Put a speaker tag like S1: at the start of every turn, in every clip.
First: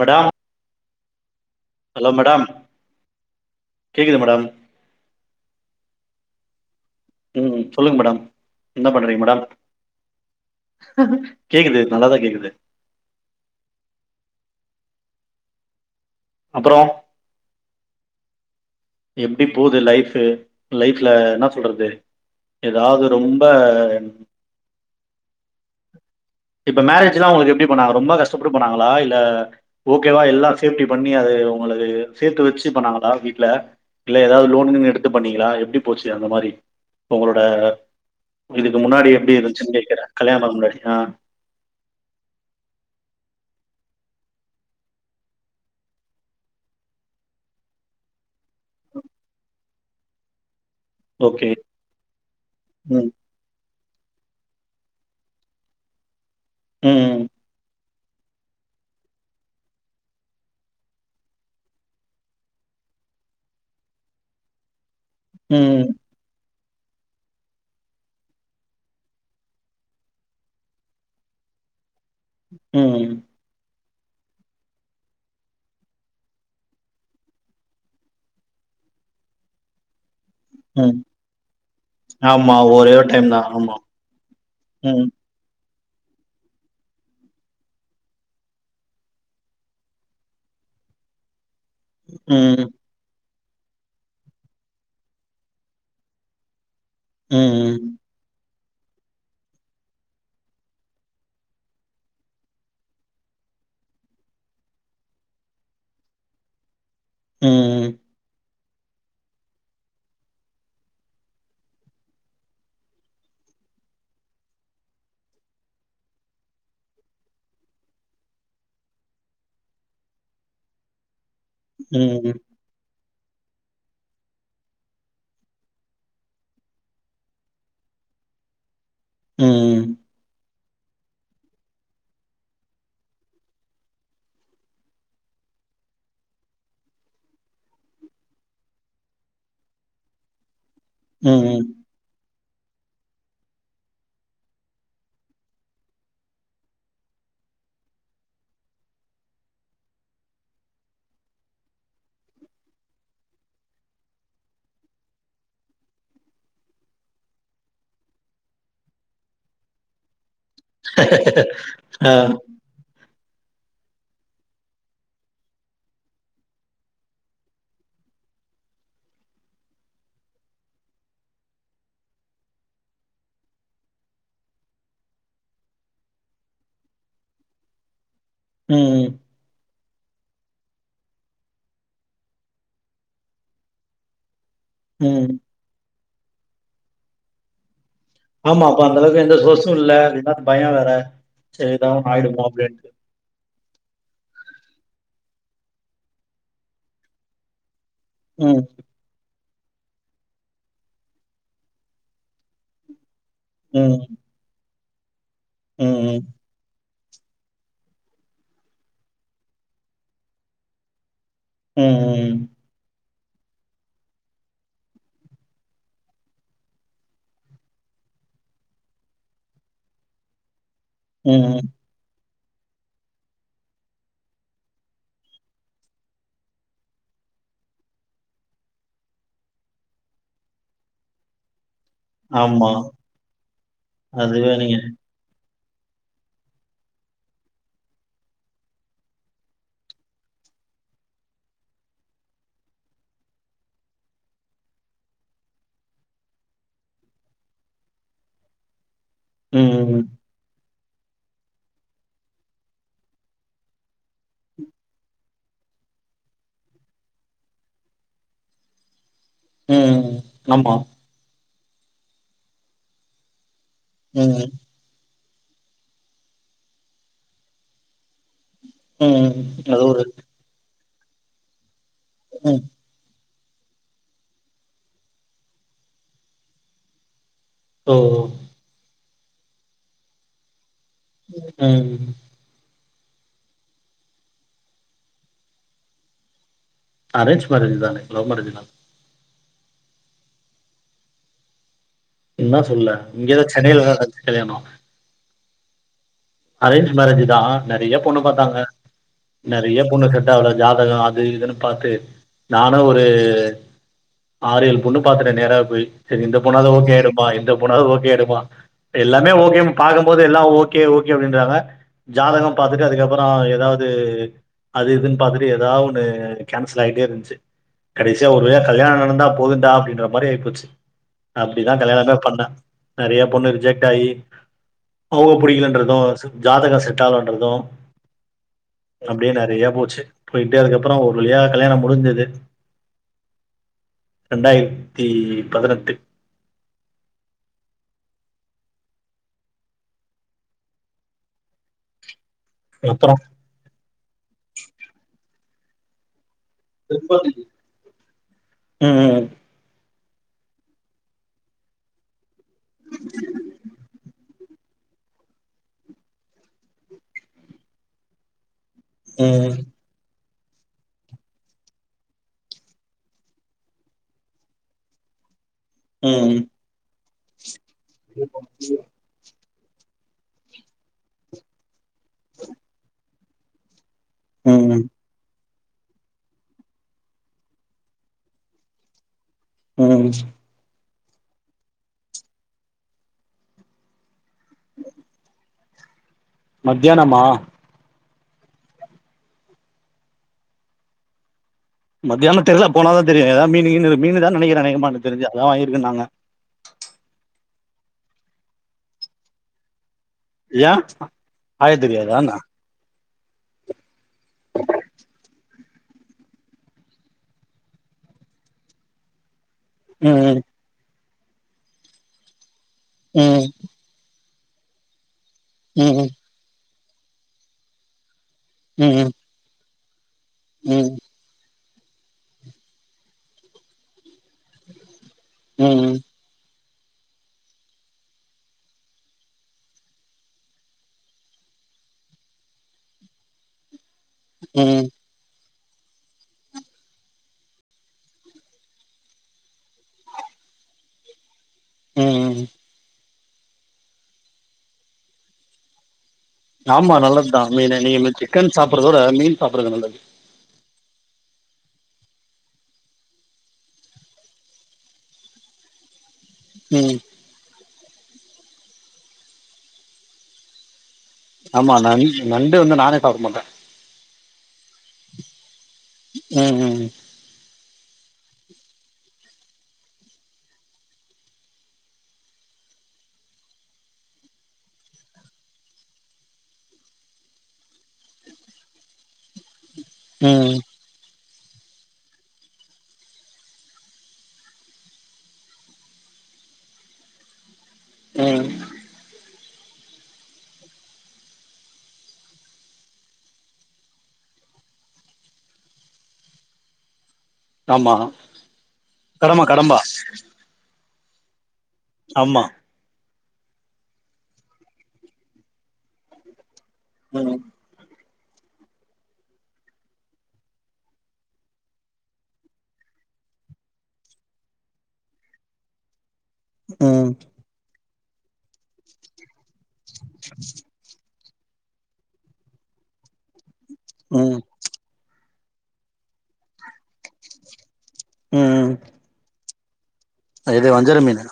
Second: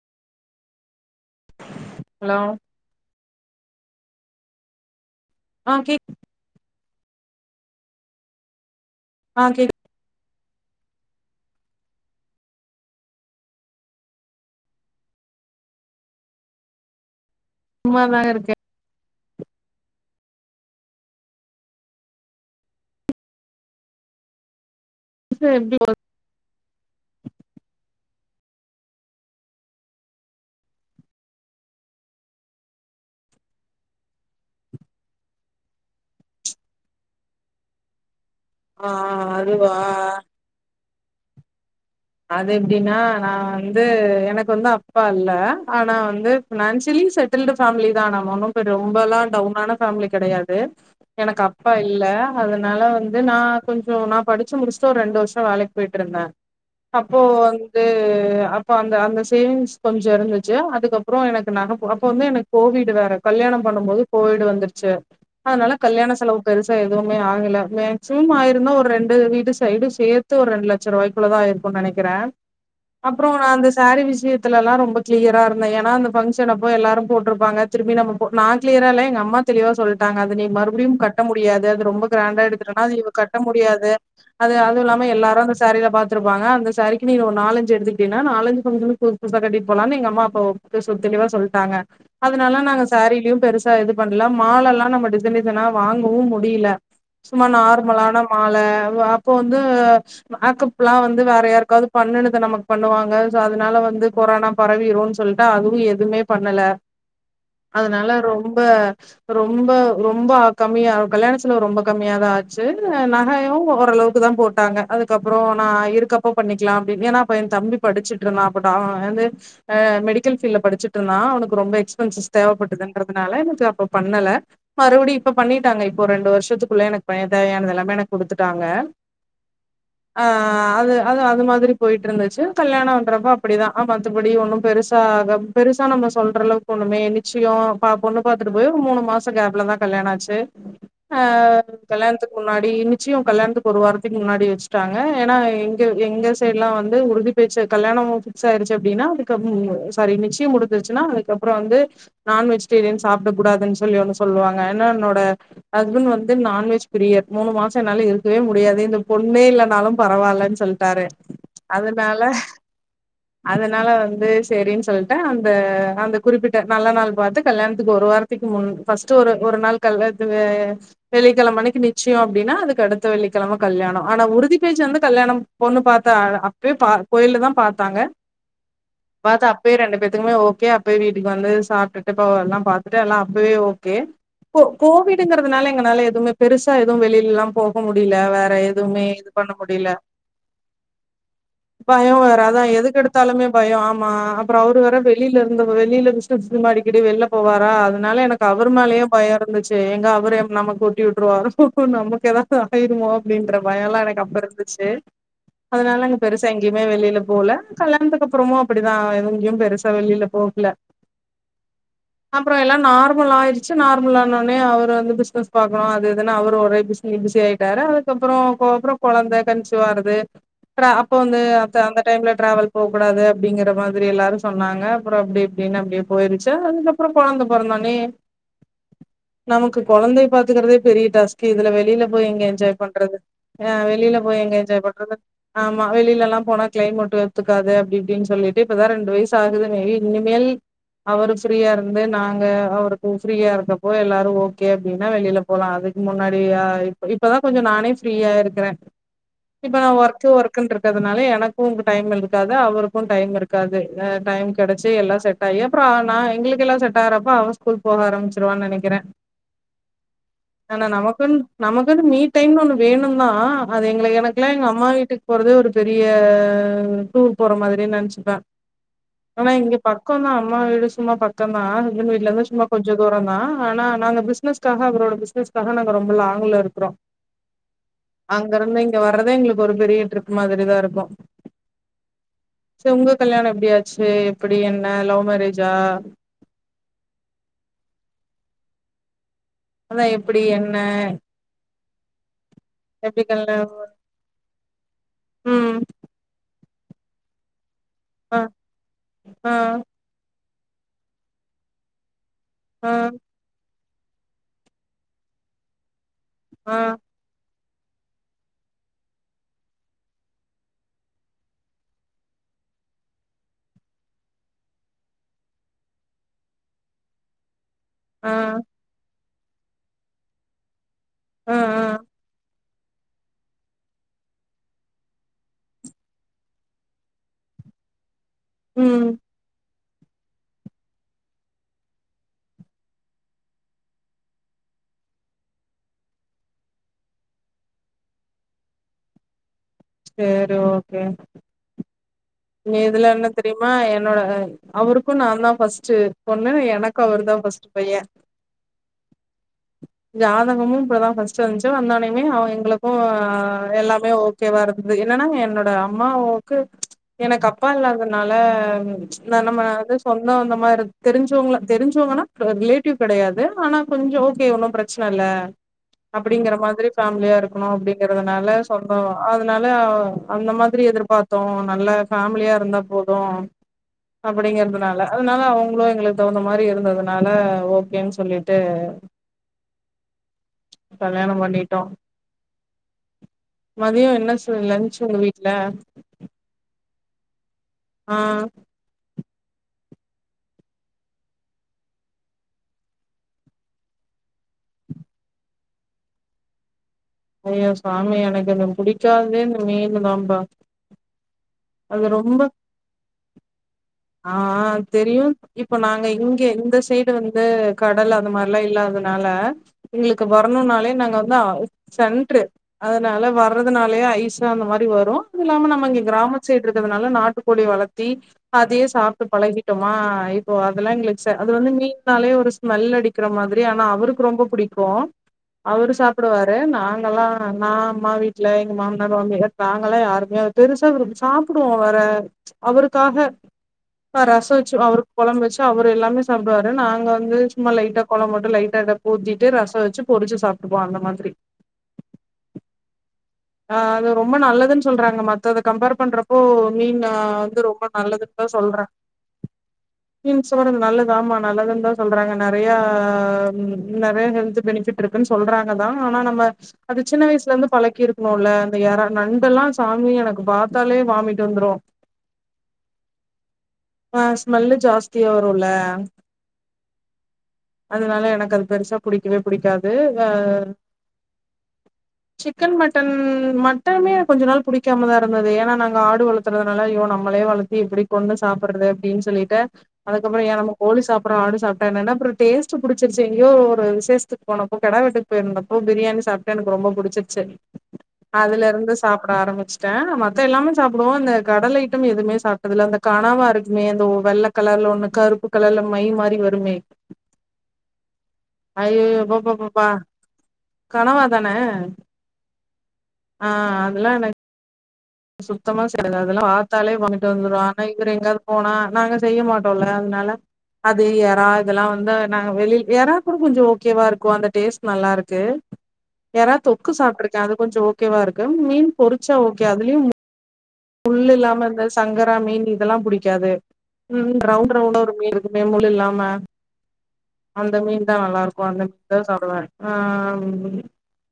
S1: Madam hello madam கேக்குது madam
S2: ஆ கேக்
S1: ம் சொல்லுங்க மேடம் என்ன பண்றீங்க மேடம்
S2: ஆ கேக்
S1: கேக்குது நல்லாதா கேக்குது அப்றோ
S2: சும்மாதாங்க இருக்கே
S1: எப்டி போது லைஃப்பு லைஃப்ல என்ன சொல்றது ஏதாவது ரொம்ப
S2: எப்டி போது
S1: இப்ப மேரேஜ்லா உங்களுக்கு எப்டி பன்னாங்க ரொம்போ கஷ் சுப்டு பண்ணாங்களா இல்ல ஓகேவா எல்லா சேப்டி பண்ணி அது உங்களுக்கு சேத்து வச்சி பண்ணாங்களா வீட்ல இல்ல ஏதாவது லோன் கினு எடுத்து பண்ணீங்களா எப்படி போச்சு அந்த மாரி உங்களோட இதுக்கு
S2: ஆ
S1: முன்னாடி எப்படி
S2: அதுவா
S1: இருந்துச்சுன் கேக்கற கல்யணம் பண்ண முன்னாடி ஆ
S2: அது எப்டின்னா நா வந்து எனக்கு வந்து அப்பா இல்ல ஆனா வந்து பினான்சியலி செட்டில்டு ஃபேமிலி தா நம்ம ஒன்னு ரொம்பெல்லா டவுனான ஃபேமிலி கெடையாது எனக்கு
S1: ஓகே
S2: அப்பா இல்ல அதனால
S1: ம்
S2: வந்து நா கொஞ்சோ நா படிச்சி முடிச்சிட்டு ஒரு ரெண்டு வருஷோ வேலைக்கு போய்ட்டு இருந்தே அப்போ
S1: ம்
S2: து அப்ப அந்த அந்த சேவிங்ஸ் கொஞ்ச இருந்துச்சு அதுக்கப்புறோ எனக்கு நக அப்ப வந்து எனக்கு கோவிட் வேற கல்யாணம் பண்ணம் போது கோவிடு வந்துருச்சி அதனால
S1: ம்
S2: கல்யாண செலவு பெருசா எதுவுமே ஆகல மேக்சிமம் ஆயிருந்தா ஒரு ரெண்டு வீட்டு சைடு சேத்து ஒரு ரெண்டு லட்ச ரூவாய்க்குள்ள தா ஆயிருக் க்கு நெனைக் கிறே
S1: ம்
S2: அப்புறோ நா அந்த சாரீ விஷியத்துல எல்லா ரொம்ப கிளியரா இருந்தே ஏனா அந்த ஃபங்ஷனப்போ எல்லாரு போட்டுருப்பாங்க திரும்பி நம்ப போ நா கிளியரா இல்ல எங்க அம்மா தெளிவா சொல்ட்டாங்க அது அத நீ
S1: ம்
S2: மறுபடியும் கட்ட முடியாது அது ரொம்ப கிராண்டா
S1: ஆமா
S2: எடுத்துட்டனா
S1: ஒரே
S2: அது
S1: ஒரு
S2: இவ
S1: டைம்
S2: கட்ட
S1: தா ஆமா
S2: முடியாது அது அது
S1: ம்
S2: இல்லாம எல்லாரு அந்த சாரீல பாத்துருப் துருவாங்க அந்த சாரீக்கு நீனு ஒரு நாலஞ்சு எடுத்துக்கிட்டீனா நாலஞ்சு ஃபங்ஷனுக் புது புதுசா கட்டிட் போலானு எங்க அம்மா அப்பா ஒ [unintelligible] தெளிவா சொல் டாங்க அதுனால
S1: ம்,
S2: நாங்க சாரீலியு பெருசா எது பண்ல மாலெல்லா நம்ப டிஸைன் டிஸைனா வாங்கவு முடியில சும்மா
S1: ம்,
S2: நார்மலான மால ல வ அப்ப வந்து அப்ப புல்லா வந்து வேற யாருக்காவது பண்ணுணுத நமக் பண்ணுவாங்க சோ அதுனால வந்து கொரோனா பரவிருன் சொல்ட்டு அதுவு எதுமே பண்ணல
S1: ம்,
S2: அதுனால ரோ ரொம்ப ரொம்ப ரொம்ப கம்மியா கல்யாண செலவு ரொம்ப கம்மியாதா ஆச்சி நகையு ஓரளவுக்கு தா போட்டாங்க அதுக்கப்புறோ நா இருக்கப்ப பண்ணிக்லா அப்டின் ஏனா அப்ப எங் தம்பி படிச்சிட்ருந்தா அப்ப டா வந்து ஆ மெடிக்கல் ஃபீல்ல படுச்சிட்ருந்தா அவனுக்கு ரொம்ப எக்ஸ்பென்சிஸ்
S1: ம்,
S2: தேவப்பட்டுதுன் ட்றதுனால எனக்கு அப்ப பண்ணல மறுபடி இப்ப பண்ணிட்டாங்க இப்போ ரெண்டு வருஷத்துக்குள்ள எனக் பைய தேவயானதெல்லாமே எனக் குடுத்துட்டாங்க
S1: ம்
S2: ஆ அது அது அது மாதிரி போயிட்டு இருந்துச்சி கல்யாணொன்றப்ப அப்பிடிதா ஆ மத்தபடி ஒண்ணு பெருசாக பெருசா நம்ம சொல்றளவுக்கு ஒண்ணுமே நிச்சியோ ப பொண்ணு பாத்துட்டு போய் ஒரு மூணு மாச கேப்லதா கல்யாண ஆச்சி ஆ
S1: ம்.
S2: கல்யாண்த்துக் முன்னாடி நிச்சியு கல்யாணத்துக் ஒரு வாரத்திக் முன்னாடி வச் டாங்க ஏனா எங்க எங்க சைட்லா வந்து உறுதி பேச்சி கல்யாணொ ஃபிக்ஸ் ஆயிருச்சு அப்டினா அதுக்கம் ஸாரி நிச்சியம் முடுஞ்சுருச்சுனா அதுக்கப்றோ வந்து நான்வெஜ்டேரியன் சாப்ட குடாதுன் சொல்லி வந்து சொல்வாங்க ஏனா என்னோட ஹஸ்பண்ட் வந்து நான்வெஜ் பிரியர் மூனு மாசொ என்னால இருக்கவே முடியாது இந்த பொண்ணே இல்ல னாலு பரவால்லன்
S1: ஆ
S2: அதனால வந்து சேரின் சொல்ட்டு அந்த அந்த குறிப்பிட்ட நல்ல நாள் பாத்து கல்யாண்த்துகு ஒரு வாரத்துக்கு முன் ஃபஸ்ட்டு ஒரு ஒரு நாள் கல் வே வெள்ளிக்கெழமன்னக்கி நிச்சயே பேச்சு வந்து கல்யாணோ பொண்ணு பாத்தா அப்பயே பா கோயில்ல தா பாத்தாங்க
S1: உம் உம்
S2: பே ரெண்டு பேத்துக்கு ஓகே அப்பயெ வீட்டுக்கு வந்து சாப்டுட்டு போ எல்லா பாத்துட்டு எல்லா அப்பவே ஓகே கோ
S1: ம்.
S2: கோவிடுங்கறதுனால எங்கனால எ துமே பெருசா எது வெளிலெல்லா போ போ முடில வேற எதுவ்மே இது பண்ண
S1: சோசு
S2: முடியல
S1: இல்ல [unintelligible] பயோ வேற சோ எதா ஒன்னு ஆயிடுமோ அப்டின்டு
S2: அ அப்பறோ அவுரு வேற வெளிலருந்த வெளில பிஸ்னஸ்கெல்லா அடிக்கடி வெள்ல போவாரா அத னால எனக்கு
S1: ம்,
S2: அவர் மேலயு பயோருக்கு ருந்துச்சு எங்க அவரு நமக்குட்டி விட்டுருவாரோ நமக்கு எதாது ஆயிருமோ அப்டின்ற பயல்லா
S1: ம்,
S2: எனக்கப் துச்சு அதனால்
S1: ம்,
S2: என்க்கு பெருசா எங்கியுமே வெளில் ல போல கல்யாணத்துக்கப்புறமு அப்புடிதா எங்யு பெருசா வெளில போகல
S1: ம்,
S2: அப்றோ எல்லா நார் முல் ஆயிடுச்சு நார்மலானோனே அவர் வந்து பிஸ்னஸ் பாக்கணு அது இதுனா அவர் ஒரே பிஸி பிஸி ஆயிட்டாரு அதுக்கப்புறோ கோபறோ கொழந்த கன்ஸுவாறது ரா அப்ப வந்து
S1: ம்.
S2: அ அந்த டைம்ல ட்ராவல் போக்கூடாது அப்டிங்கற மாரி எல்லாரு சொன்னாங்க அப்றம் அப்டி இப்டினு அப்டியே போயிருச்சு அதுக்கப்றோ கொழந்த பொறந்தொனே நமக்கு கொழந்தயே பாத்துக்கறதே பெரிய டாஸ்கு இதுல வெளி வெளில போய் எங்க
S1: ஆமா.
S2: என்ஜாய் பண்றது ஆஹ் வெளில போய்
S1: அதுவே
S2: எங்க
S1: நீங்க
S2: என்ஜாய் பண்றது ஆமா வெளிலலா போனா க்ளைமேட் ஒத்துக்காது அப்டி இப்டினு சொல்லிட்டு இப்பதா ரெண்டு வயசாகுது மேபி இனிமேல் அவுரு ஃப்ரீயாருந்து நாங்க அவருக்கு ஃப்ரீயா இருக்கப்போ எல்லாரு ஓகே அப்டினா வெளில போலா அதுக்கு முன்னாடியா இப்ப இப்பதா கொஞ்சோ நானே ஃப்ரீயா இருக் க்ர இப்ப
S1: ம்,
S2: ஒர்க்கு ஒர்க்குன்ற இருக்றதுனால எனக்கு டைம்மிருக்காது அவுருக்கு டைம்மிருக்காது டைம் கெடச்சி எல்லா செட்டாயி அப்றோ நா எங்ளுக்கீல்லா செட் ஆறப்ப அவ ஸ்கூல் போவ ஆரமிச்ருவானு நெனைக்ற
S1: உம் உம் ஆமா
S2: நமக்குனு ஃப்ரீ டைம்னு ஒண்ணு வேணு ந்தா ஆனா அது எங்ளுக்கு
S1: ம்,
S2: எனக்குலா எங்க அம்மா வீட்டுக்கு போறதே ஒரு பெரிய டூர் போற மாதிரினு நெனச்சுப்ப
S1: ம்.
S2: ஆனா இங்க
S1: அது ஒரு
S2: பக்கந்தோ அம்மா வீடு சும்மா பக்கந்தா இங்க வீட்லருந்து
S1: ம்.
S2: சும்மா கொஞ்சதூரந்தா ஆனா நாங்க பிஸ்னஸ்காக அவரோட பிஸ்னஸ்காக நாங்க ரொம்ப லாங்ல இருக்குறோ
S1: ஓ!
S2: அங்கிருந்து இங்க வர்ரதே எங்ளுக்கு ஒரு பெரிய ட்ரிப் மாதிரிதா இருக்கு
S1: ஹ்ம்
S2: செரி உங்க கல்யாணம் எப்டியாச்சு எப்டி என்ன லவ் மேரேஜா
S1: அரேஞ் மேரேஜ்தாங் லவ் மேரேஜ்லால்ல
S2: அதா எப்டி என்ன
S1: என்ன சொல்ல
S2: எப்டி
S1: இங்கதா சென்னைலதா நடஞ்சு கல்யாணோ
S2: உம்
S1: அரேஞ்ச் மேரேஜுதா நெறய பொண்ணு
S2: ஆ
S1: பாத்தாங்க
S2: ஆ
S1: நெறய பொண்ணு செட் ஆவள ஜாதகோ அது இதுன்னு பாத்து நானு
S2: ஆ
S1: ஒரு ஆறு ஏழு பொண்ணு பாத்துட்ட நேராவே போயி சரி இந்த பொண்ணாது
S2: ஆ
S1: ஓகே ஆயிருமா இந்த பொ ண்ணாது ஓகே ஆய்டுமா எல்லாமே ஓகே பாக்கும்போது எல்லா ஓகே ஓகே ஓகே அப்டின்றாங்க ஜாதகம் பாத்துட்டு அதுக்கப்பறோ எதாவது அது இதுன்னு பாத்துட்டு ஏதாவொண்ணு கேன்சல் ஆயிட்டே இருஞ்ச்சு கடைசியா
S2: ஆ
S1: ஒரு வழியா கல்யாணோ நடந்தா போதுண்டா அப்டின்ற மாரி ஆய்போச்சு
S2: ஆ ஆ
S1: அப்படிதா கல்யாணமே பண்ண. நெறயா பொண்ணு ரிஜெக்ட் ஆகி அவுங்க புடிக்கலன்றது. தும். ஜாதக செட்டாலன்றது
S2: ம்
S1: அப்படியே நெறயா போச்சு போயிட்டு அதுக்கப்புறோ ஒரு வழியா கல்யாணம் முடிஞ்சது இரண்டாயிரத்தி பதினெட்டு.
S2: செரி ஓகே. இனி இதுல
S1: அப்புறோ
S2: என்ன தெரியுமா என்னோட அவருக்கு நான் தா ஃபஸ்ட் பொண்ணு எனக்கு அவருதா பஸ்ட் பைய்ய
S1: ம்
S2: ஜாதகமும் இப்பதா ஃர்ஸ்ட் வந்ச்சு வந்த ஒன்னயமே அவுங்க எங்களுக்கு எல்லாமே ஓக் கே வா இரு என்னன்னா என்னோட அம்மாவுக்கு எனக்கு அப்பா இல்லாதனால ம்ச் நா
S1: ம்
S2: நம்ம இது சொல் இன்னு அந்த மாரி தெரிஞ்சவங்கள தெரிஞ்சவங்கன்னா ரிலேட்டிவ் கெடையாது. ஆனா கொஞ்சோ ஓகே ஒன்னு பிரச்சன இல்ல.
S1: ம்
S2: அப்படிங்கிற மாதிரி ஃபேமிலியா இரு ருக்கணு அப்டிங்கறதுனால சொந்தோ அது னால அ அந்த மாதிரி எதிர்பாத்தோ நல்ல ஃபேமிலியா இருந்தப்போ ஒ
S1: ம்
S2: அப்பிடிங்கறதுனால அதனால அவுங உலோ எங்குளுக் தவுந்த மாரி இருந்ததுனால ஓகேன் சொல்லிட்டு
S1: ம்
S2: கல்யாணம் பண்ணிட்டோ மதியோ என்ன ஸ் ட்டு லன்ச் உங்க வீட்ல
S1: மத்தியானமா
S2: ஆஹ்
S1: மத்தியான தெர்லா போனாதா தெரியு எதா மீனு கீனு மீனுதான் நெனைக்கிற அநேகமா தெரிஞ்சா அதா வாங்கிருக்கேன்னாங்க
S2: ஐயோ சாமி எனக்கு அந்த புடிக்காததே இந்த மீ னுதாம்பா
S1: ஆயத்தெரியாதான்ன
S2: ஆஹ் ஆ தெரியு இப்ப நாங்க இங்க இந்த சைடு வந்து கடல் அந்த மாரிலா இல்லாதனால எங்குளுக்கு
S1: ம்
S2: வர்ணுன்னாலே நாங்க நா சென்ட்ரு அதனால
S1: ம்
S2: வர்றதுனாலயே ஐஸ் த்து அந்த மாரி வரு அதுஇல்லாம நாம்ம இங்க
S1: ம்
S2: கிராம [unintelligible] ட்ருக்கதுனால நாட்டுக்கோழி வளத்தி அதையே
S1: ம்
S2: சாப்ட்டு பழகி ட்டொமா இப்போ அதல்லா
S1: ம்
S2: எங்குளுக் ச அது வந்து மீ ன்னாலே ஒரு ஸ்மெல் அடிக்கிற மாதிரி ஆனா அவுருக் கு ரொம்ப புடிக்கு அவுரு
S1: ம்
S2: சாப்புடுவா ரு நாங்கல்லா நா அம்மா வீட்ல எங்க மாமனார் மாமியார் நாங்க எல்லா யாருமே அத பெருசா விரும் சாப்புடுவோ அவர அவுருக்காக அ ரச வெச்சு
S1: ம்
S2: அவுருக் கொழம்ப வெச்சு அவுரு எல்லாமே சாப்டுவாரு நாங்க வந்து சும்மா லைட்டா கொழம் மட்டு லைட்டா எதக் ஊத்திட்டு ரசோ வெச்சு பொறிச்சு சாப்டுக்குவோ அந்த மாதிரி
S1: ம் ம் ம்
S2: ஆஹ் அது ரொம்ப நல்லதுன் சொல்றாங்க மத்தத கம்பேர் பண்ற
S1: ஆமா நல்லத்தா மீனு நீ
S2: தா
S1: சிக்கன்
S2: சொல்றா
S1: சாப்பறதவட மீன் சாப்பட்றது நல்லது
S2: [unintelligible] நல்லது ஆமா நல்லதுன் தா சொல்றாங்க நறையா நறைய ஹெல்த் பெனிஃபிட் இருக்குன் சொல்றாங்க தா ஆனா நம்ம
S1: ம்
S2: அது சின்ன வயசுலந்து பழ கிருக்கணுல்ல அந்த இறா நண்டெல்லா சாமி எனக்கு பாத் தாலே வாமிட் வந்துரு
S1: ஆமா நண் நண்டு வந்து நானே மாட்டே
S2: ஸ்மெல்லு ஜாஸ்தியா வருல்ல
S1: ம் ம்
S2: அதனால எனக்கு அது பெருசா புடிக்கவே புடிக்காது எ சிக்கன் மட்டன் மட்டுமே கொஞ்ச நாள் புடிக்காமதா இருந் தது ஏன்னா நாங்க ஆடு வளத்துறதுனால ஐயோ நம்மளே துது ஏனா நாங்க ஆடு வளத்திறதுனால ஐய்யோ நம்மளே வளத்தி எப்படி கொன்னு சாப்பிடுறது அப்படின்னு சொல்லிட்டு அதுக்கப்புறோ ஏ
S1: ம்
S2: நம்ம கோழி சாப் அப்புறோ ஆடு சாப்பிட்டா என்னன்ன அப்புறோ டேஸ்ட் புடிச்சிருச்சு எங்யோ ஒரு விஷேசத்துக்கு போனப்போ கெடா வெட்டுக்கு போயிருந்தப்போ பிரியாணி சாப்ட்டு எனக்கு ரொம்ப புடிச்சிருச்சு
S1: ம்
S2: அதுல இருந்து சாப்பிட ஆரம்பி ச்சுட்ட மத்த எல்லாமே சாப்பிடுவோ இந்த கடல் ஐட்டம் எதுவுமே சாப்பிட்டதுல்ல இந்த கணாவா இருக்குமே அந்த வெள்ள கலர்ல ஒண்ணு கருப்பு கலர்ல மை மாரி வருமே
S1: ஆமா கடம்பா கடம்பா
S2: கணவா தான
S1: ஆமா
S2: ஆஹ் அதெல்லா எனக்கு சுத்தமா சேராது அதெல்லா பா த்தாலே வாமிட்டு
S1: ம்
S2: வந்துரு ஆனா இப் இவரு எங்காவது போனா நாங்க செய்ய மாட்டோல்ல அதனால அது எறா இதெல்லா வந்து நாங்க வெளிய எறா கூட கொஞ்சோ ஓகேவா இருக்கு அந்த டேஸ்ட் நல்லா இருக்கு எறா தொக்கு
S1: ம்
S2: சாப்பிருக்க அது கொஞ்சோ ஓக்கேவா இருக்கு மீன் பொறிச்சா ஓக்கே இதிலியூம் முள்ளூ இல்லாம இந்த சங்கரா மீன் இதெல்லாம் புடிக்காது உம்
S1: ம்
S2: ரவுண்ட் ரவுண்டா ஒரு மீன் இருக் அப்டியே முள் இல்லாம அந் அந்த மீன்தா நல்லா இருக்கு
S1: ம்
S2: அந்த மீன்தா சாப்டுவ
S1: இது வஞ்சர மீனூ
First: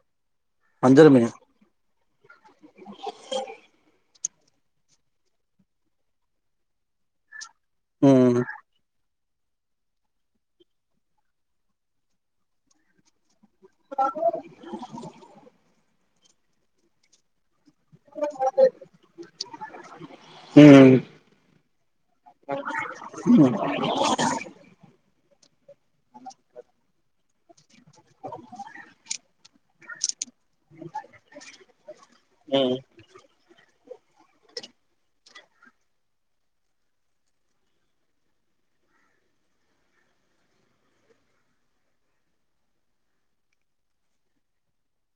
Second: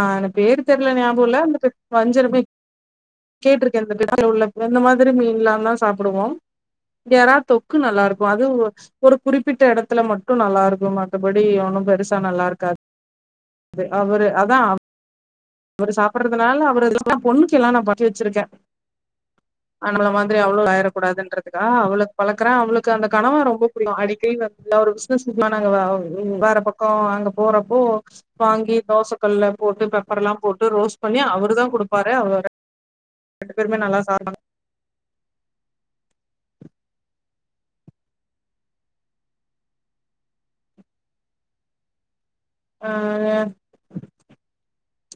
S2: ஆ எனக் பேறு தெர்ல ஞாபகோல்ல அந்தப் வஞ்சர மீ அதுல உள்ள இப்ப இந்த மாரி மீன்எல்லான்தா சாப்பிடுவோ இந்த எறா தொக் நல்லா இருக்கு
S1: ம்
S2: அது ஒரு குறிப்பிட்ட எடத்துல மட்டு நல்லா இருக்கு மத்தபடி ஒண்ணூ பெருசா நல்லா இருக்காது பே அவரு அதா கொஞ்சோ சாப்பிடறதுனால அவரூ [unintelligible] பொண்ணு கி எல்லா நா பண்ணி வச்சிருக்க அஹ் நம்மல மாதிரி அவளூ
S1: ம்
S2: ஆயிரக்கூடாதுன்றத்துக்காக அவுளுக்கு பழக்கற அவளுக்கு அந்த கனவா ரொம்ப புடிக்கு அடிக்கடி நல்லா ஒரு பிசினஸ் ட்ரிப்னா வேற பக்கோ அங்க போறப்போ வாங்கி தோச கல்ல போட் சாப்பாடுல்லாம் போட்டு ரோஸ்ட் பண்ணி அவருதா குடுப்பாரு அவங்க ரெண்டு பேருமே நல்லா ஆமாங் ஆ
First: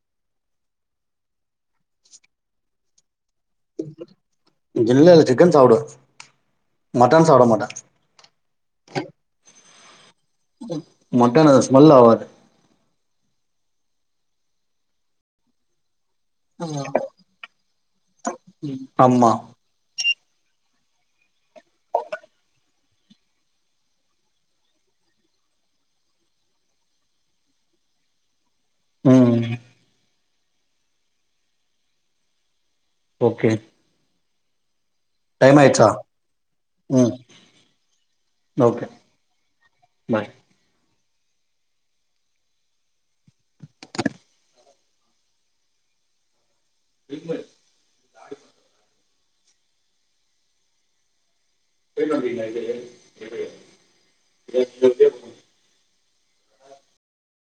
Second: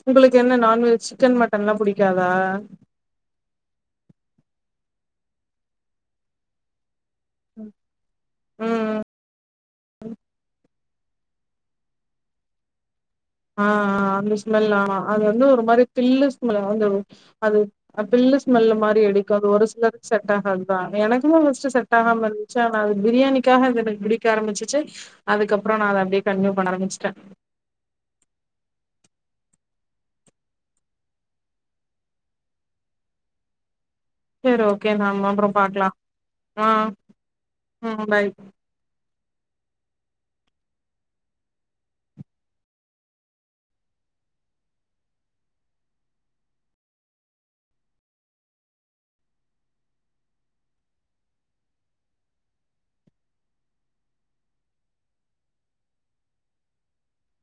S2: உங்களுக்கு என்ன நான்வெஜ் சிக்கன் மட்டனெல்லா புடிக்காதா
S1: இல்லேல்ல சிக்கன் சாப்டுவே மட்டன் சாப்டமாட்டேன்
S2: ம்
S1: ம் மட்டன் அது ஸ்மெல் ஆவாது
S2: அ ஆங் அந்த ஸ்மெல் ஆமா அது வந்து ஒருமாரித் பில்லு ஸ்மெல் வந்துரும் அது அ பில்லு ஸ்மெல்லு மாரி
S1: ஆமா
S2: எடுக்கும் அது ஒரு சிலர்க் செட் ஆகாதுதான் எனக்குமே ஃபர்ஸ்ட் செட் ஆகாம இருந்துச்சு ஆனா அது பிரியாணிக்காக அது எனக்கு பிடிக்க ஆரம்பிச்சிச்சு அதுக்கப்புறம் நா அத அப்டியே கன்டினியூ பண்ண ஆரம்பிச்டேன்
S1: ம் ம் ஓகே
S2: சரி ஓக் ஓகே நாம அப்பறம்
S1: டைம் ஆயிடுச்சா
S2: பாக்கலாம் ஆ
S1: ம்
S2: ம் பை ஓகே
S1: பாய் ஜிம்மு [inaudible] போய்ட்டு வந்ட்டிங்ளா இது எது [unintelligible]